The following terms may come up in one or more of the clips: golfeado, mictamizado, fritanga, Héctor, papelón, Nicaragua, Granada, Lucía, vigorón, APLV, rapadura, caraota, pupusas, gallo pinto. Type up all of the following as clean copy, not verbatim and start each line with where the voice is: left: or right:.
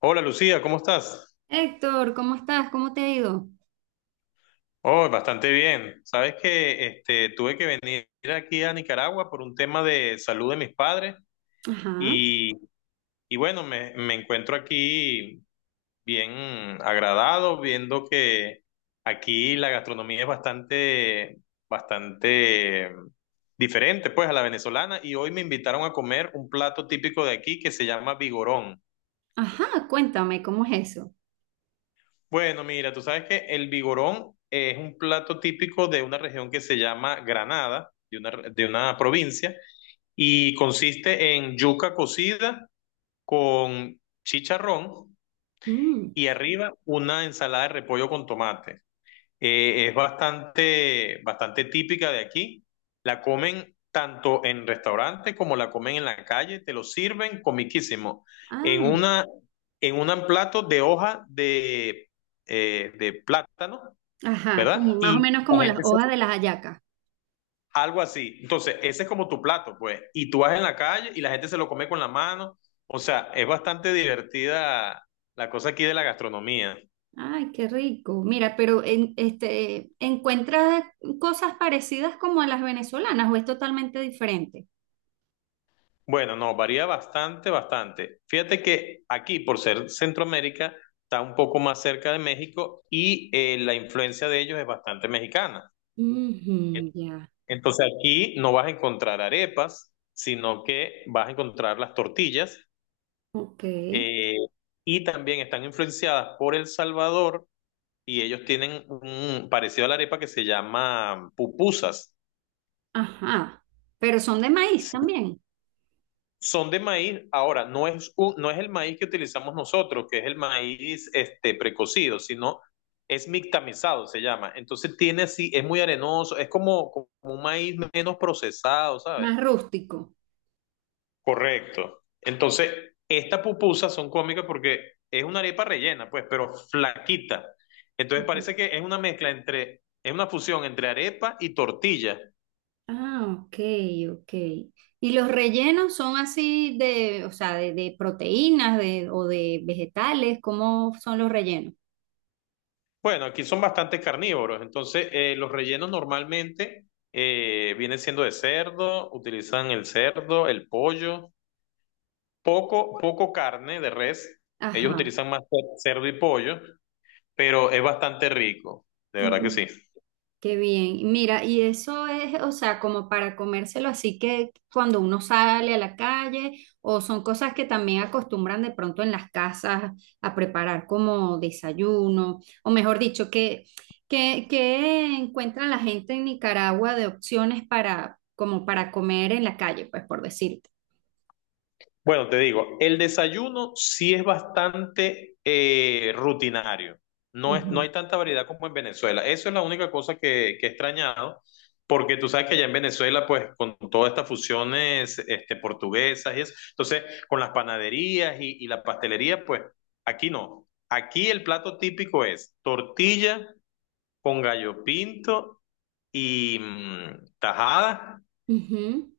left: Hola Lucía, ¿cómo estás?
right: Héctor, ¿cómo estás? ¿Cómo te ha ido?
left: Oh, bastante bien. Sabes que este, tuve que venir aquí a Nicaragua por un tema de salud de mis padres
right: Ajá,
left: y, y bueno, me encuentro aquí bien agradado viendo que aquí la gastronomía es bastante diferente pues a la venezolana, y hoy me invitaron a comer un plato típico de aquí que se llama vigorón.
right: ajá, cuéntame, ¿cómo es eso?
left: Bueno, mira, tú sabes que el vigorón es un plato típico de una región que se llama Granada, de una provincia, y consiste en yuca cocida con chicharrón,
right: Mm,
left: y arriba una ensalada de repollo con tomate. Es bastante típica de aquí. La comen tanto en restaurantes como la comen en la calle. Te lo sirven comiquísimo. En
right: ah,
left: una, en un plato de hoja de plátano,
right: ajá, como
left: ¿verdad?
right: más o
left: Y
right: menos
left: la
right: como las
left: gente se-
right: hojas de las hallacas.
left: algo así. Entonces, ese es como tu plato, pues. Y tú vas en la calle y la gente se lo come con la mano. O sea, es bastante divertida la cosa aquí de la gastronomía.
right: Ay, qué rico. Mira, pero este, ¿encuentras cosas parecidas como a las venezolanas o es totalmente diferente?
left: Bueno, no, varía bastante. Fíjate que aquí, por ser Centroamérica, está un poco más cerca de México, y la influencia de ellos es bastante mexicana. En-
right: Ujú, ya,
left: Entonces aquí no vas a encontrar arepas, sino que vas a encontrar las tortillas,
right: ok,
left: eh, y también están influenciadas por El Salvador, y ellos tienen un parecido a la arepa que se llama pupusas.
right: ajá. Pero son de maíz
left: Si
right: también,
left: son de maíz, ahora no es, no es el maíz que utilizamos nosotros, que es el maíz este, precocido, sino es mictamizado, se llama. Entonces tiene así, es muy arenoso, es como, como un maíz menos procesado, ¿sabes?
right: más rústico.
left: Correcto. Entonces, estas pupusas son cómicas porque es una arepa rellena, pues, pero flaquita. Entonces
right: Ajá.
left: parece que es una mezcla entre, es una fusión entre arepa y tortilla.
right: Ah, ok, ok. ¿Y los rellenos son así de, o sea, de proteínas de, o de vegetales? ¿Cómo son los rellenos?
left: Bueno, aquí son bastante carnívoros, entonces los rellenos normalmente vienen siendo de cerdo, utilizan el cerdo, el pollo, poco carne de res, ellos
right: Ajá.
left: utilizan más cerdo y pollo, pero es bastante rico, de verdad que sí.
right: Qué bien. Mira, y eso es, o sea, como para comérselo así que cuando uno sale a la calle, o son cosas que también acostumbran de pronto en las casas a preparar como desayuno, o mejor dicho, que encuentra la gente en Nicaragua de opciones para, como para comer en la calle, pues por decirte.
left: Bueno, te digo, el desayuno sí es bastante rutinario. No es, no
right: Ujú.
left: hay tanta variedad como en Venezuela. Eso es la única cosa que he extrañado, porque tú sabes que allá en Venezuela, pues, con todas estas fusiones este, portuguesas y eso, entonces, con las panaderías y la pastelería, pues, aquí no. Aquí el plato típico es tortilla con gallo pinto y mm, tajada
right: Ujú.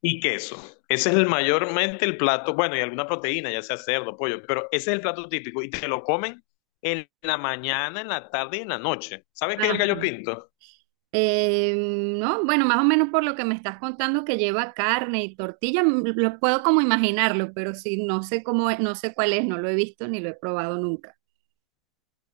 left: y queso. Ese es el mayormente el plato, bueno, y alguna proteína, ya sea cerdo, pollo, pero ese es el plato típico y te lo comen en la mañana, en la tarde y en la noche. ¿Sabes qué es el gallo
right: Ajá.
left: pinto?
right: Eh, no, bueno, más o menos por lo que me estás contando que lleva carne y tortilla, lo puedo como imaginarlo, pero sí, no sé cómo, no sé cuál es, no lo he visto ni lo he probado nunca.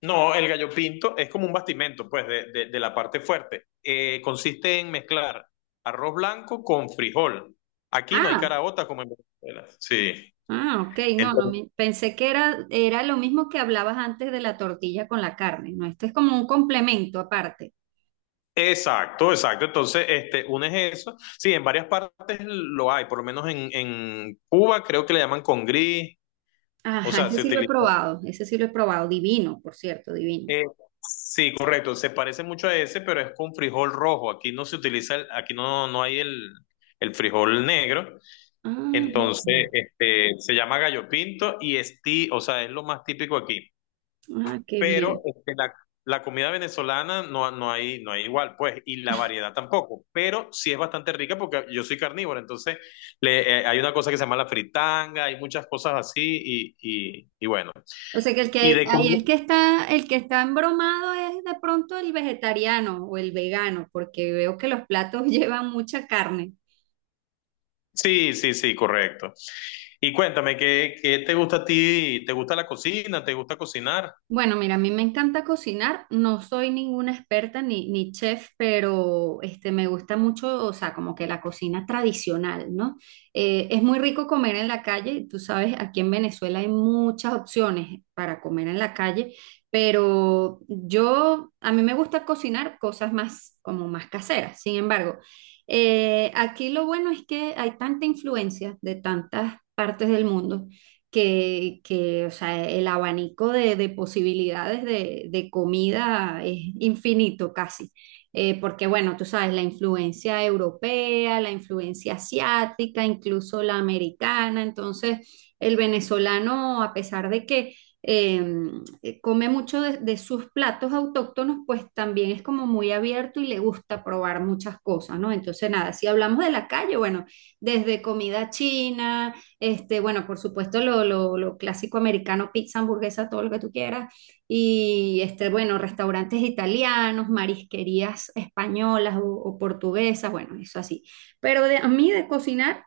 left: No, el gallo pinto es como un bastimento, pues, de la parte fuerte. Consiste en mezclar arroz blanco con frijol. Aquí no hay
right: Ah,
left: caraota como en Venezuela. Sí.
right: ah, ok, no, no,
left: Entonces,
right: pensé que era lo mismo que hablabas antes de la tortilla con la carne, ¿no? Este es como un complemento aparte.
left: exacto, exacto. Entonces, este, unes eso. Sí, en varias partes lo hay, por lo menos en Cuba creo que le llaman con... O
right: Ajá,
left: sea,
right: ese
left: se
right: sí lo he
left: utiliza.
right: probado, ese sí lo he probado, divino, por cierto, divino.
left: eh, sí, correcto. Se parece mucho a ese, pero es con frijol rojo. Aquí no se utiliza, aquí no, no hay el frijol negro.
right: Ah,
left: Entonces,
right: mira,
left: este, se llama gallo pinto y es ti, o sea, es lo más típico aquí.
right: ah, qué
left: Pero
right: bien.
left: este, la comida venezolana no, no hay, no hay igual, pues, y la variedad tampoco. Pero sí es bastante rica porque yo soy carnívoro, entonces hay una cosa que se llama la fritanga, hay muchas cosas así y bueno.
right: O sea que el
left: Y
right: que
left: de
right: ahí
left: comida.
right: el que está embromado es de pronto el vegetariano o el vegano, porque veo que los platos llevan mucha carne.
left: Sí, sí, sí, correcto. Y cuéntame, ¿qué te gusta a ti? ¿Te gusta la cocina? ¿Te gusta cocinar?
right: Bueno, mira, a mí me encanta cocinar, no soy ninguna experta ni chef, pero este, me gusta mucho, o sea, como que la cocina tradicional, ¿no? Es muy rico comer en la calle, tú sabes, aquí en Venezuela hay muchas opciones para comer en la calle, pero yo, a mí me gusta cocinar cosas más, como más caseras, sin embargo, aquí lo bueno es que hay tanta influencia de tantas partes del mundo o sea, el abanico de, posibilidades de comida es infinito casi. Porque bueno, tú sabes, la influencia europea, la influencia asiática, incluso la americana, entonces el venezolano, a pesar de que come mucho de sus platos autóctonos, pues también es como muy abierto y le gusta probar muchas cosas, ¿no? Entonces, nada, si hablamos de la calle, bueno, desde comida china, este, bueno, por supuesto, lo clásico americano, pizza, hamburguesa, todo lo que tú quieras. Y este, bueno, restaurantes italianos, marisquerías españolas o portuguesas, bueno, eso así. Pero a mí de cocinar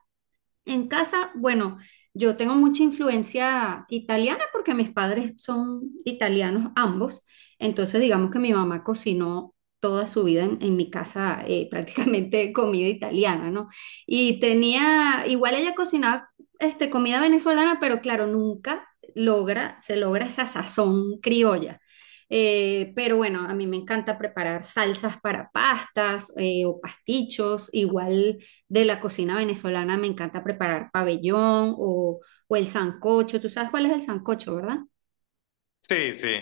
right: en casa, bueno, yo tengo mucha influencia italiana porque mis padres son italianos ambos, entonces digamos que mi mamá cocinó toda su vida en mi casa prácticamente comida italiana, ¿no? Y tenía, igual ella cocinaba este, comida venezolana, pero claro, nunca se logra esa sazón criolla. Pero bueno, a mí me encanta preparar salsas para pastas o pastichos, igual de la cocina venezolana me encanta preparar pabellón o el sancocho. Tú sabes cuál es el sancocho, ¿verdad?
left: Sí, sí,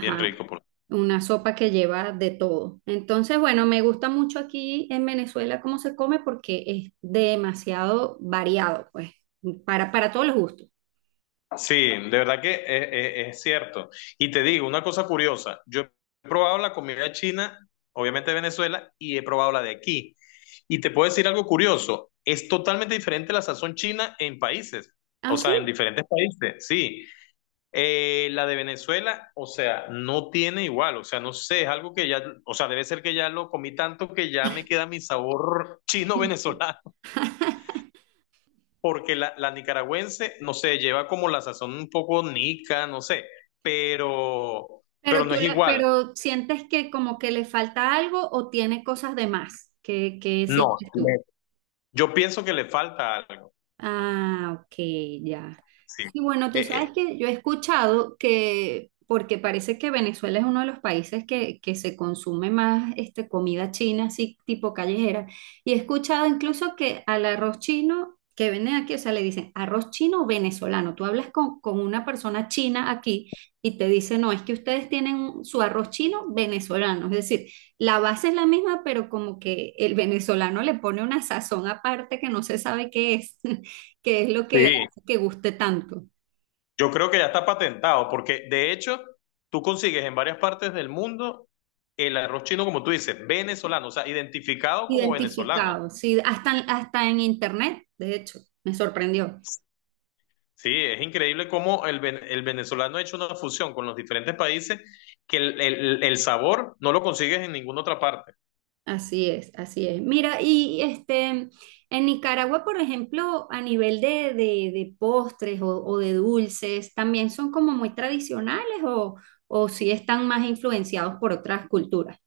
left: bien rico.
right: una sopa que lleva de todo. Entonces, bueno, me gusta mucho aquí en Venezuela cómo se come porque es demasiado variado, pues, para todos los gustos.
left: Sí, de verdad que es cierto. Y te digo una cosa curiosa, yo he probado la comida china, obviamente de Venezuela, y he probado la de aquí. Y te puedo decir algo curioso, es totalmente diferente la sazón china en países,
right: Ah,
left: o sea, en
right: sí.
left: diferentes países, sí. La de Venezuela, o sea, no tiene igual, o sea, no sé, es algo que ya, o sea, debe ser que ya lo comí tanto que ya me queda mi sabor chino-venezolano, porque la nicaragüense, no sé, lleva como la sazón un poco nica, no sé, pero, pero
right: Pero
left: no
right: tú
left: es
right: la-
left: igual,
right: pero sientes que como que le falta algo o tiene cosas de más. ¿Qué
left: no,
right: sientes tú?
left: yo pienso que le falta algo,
right: Ah, ok, ya.
left: sí,
right: Sí, bueno,
left: Eh,
right: tú sabes
left: eh,
right: que yo he escuchado que, porque parece que Venezuela es uno de los países que se consume más este, comida china, así tipo callejera, y he escuchado incluso que al arroz chino que venden aquí, o sea, le dicen arroz chino venezolano. Tú hablas con una persona china aquí y te dice, no, es que ustedes tienen su arroz chino venezolano, es decir, la base es la misma, pero como que el venezolano le pone una sazón aparte que no se sabe qué es que es lo que
left: sí,
right: hace que guste tanto.
left: yo creo que ya está patentado, porque de hecho tú consigues en varias partes del mundo el arroz chino, como tú dices, venezolano, o sea, identificado como venezolano.
right: Identificado, sí, hasta en internet, de hecho, me sorprendió.
left: Sí, es increíble cómo el venezolano ha hecho una fusión con los diferentes países, que el sabor no lo consigues en ninguna otra parte.
right: Así es, así es. Mira, y este, en Nicaragua, por ejemplo, a nivel de postres o de dulces, ¿también son como muy tradicionales o si están más influenciados por otras culturas?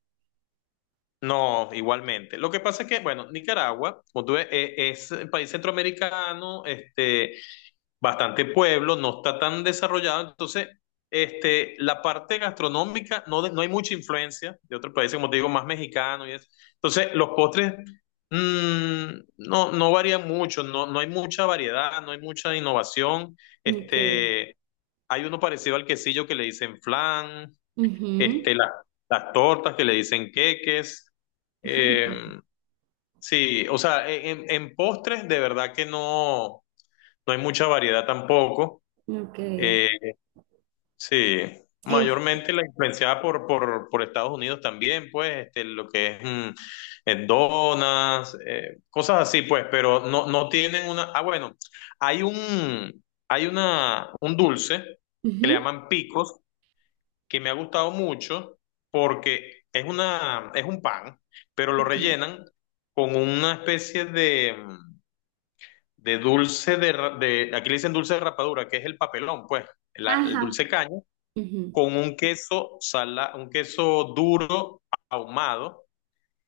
left: No, igualmente. Lo que pasa es que, bueno, Nicaragua, como tú ves, es un país centroamericano, este, bastante pueblo, no está tan desarrollado, entonces este, la parte gastronómica no, no hay mucha influencia de otros países, como te digo, más mexicano y eso. Entonces los postres mm, no, no varían mucho, no, no hay mucha variedad, no hay mucha innovación.
right: Ok.
left: Este, hay uno parecido al quesillo que le dicen flan,
right: Ujú.
left: este, las tortas que le dicen queques. Eh, sí, o sea, en postres de verdad que no, no hay mucha variedad tampoco.
right: Ok.
left: Eh, sí,
right: Es,
left: mayormente la influenciada por, por Estados Unidos también, pues, este, lo que es mm, donas, cosas así, pues, pero no, no tienen una... Ah, bueno, hay una, un dulce que le
right: Ujú,
left: llaman picos, que me ha gustado mucho porque es una, es un pan, pero lo
right: ok.
left: rellenan con una especie de dulce de, de... Aquí le dicen dulce de rapadura, que es el papelón, pues, el
right: Ajá.
left: dulce caña
right: Ujú,
left: con un queso sala, un queso duro ahumado.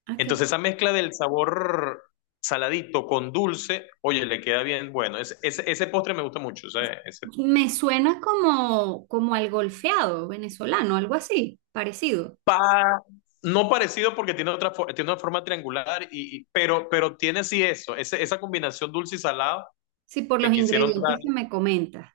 right: ok.
left: Entonces esa mezcla del sabor saladito con dulce, oye, le queda bien bueno. Ese postre me gusta mucho. Ese
right: Me suena como al golfeado venezolano, algo así, parecido.
left: pa- no parecido porque tiene otra tiene una forma triangular, pero tiene sí eso, esa combinación dulce y salado
right: Sí, por
left: que
right: los
left: quisieron dar.
right: ingredientes que me comentas.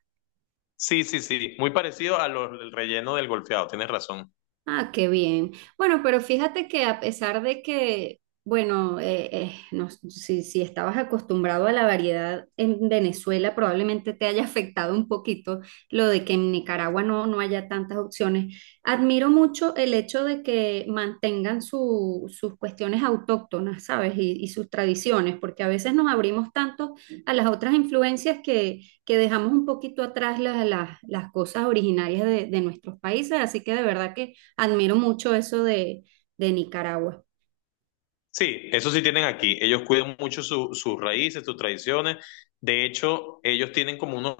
left: Sí, sí, sí, muy parecido a los, el relleno del golfeado, tienes razón.
right: Ah, qué bien. Bueno, pero fíjate que a pesar de que, bueno, no, si estabas acostumbrado a la variedad en Venezuela, probablemente te haya afectado un poquito lo de que en Nicaragua no haya tantas opciones. Admiro mucho el hecho de que mantengan sus cuestiones autóctonas, ¿sabes? Y sus tradiciones, porque a veces nos abrimos tanto a las otras influencias que dejamos un poquito atrás las cosas originarias de, nuestros países. Así que de verdad que. Admiro mucho eso de Nicaragua.
left: Sí, eso sí tienen aquí. Ellos cuidan mucho sus raíces, sus tradiciones. De hecho, ellos tienen como unos,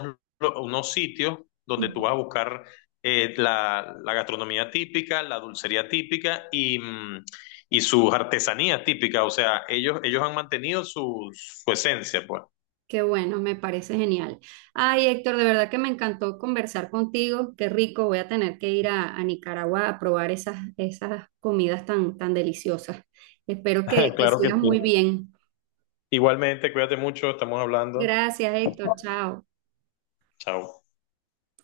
left: unos sitios donde tú
right: Ujú.
left: vas a buscar la gastronomía típica, la dulcería típica y, mm, y sus artesanías típicas. O sea, ellos han mantenido su esencia, pues.
right: Qué bueno, me parece genial. Ay, Héctor, de verdad que me encantó conversar contigo. Qué rico, voy a tener que ir a Nicaragua a probar esas comidas tan, tan deliciosas. Espero que, que
left: Claro que
right: sigas
left: sí.
right: muy bien.
left: Igualmente, cuídate mucho, estamos hablando.
right: Gracias, Héctor. Chao.
left: Chao.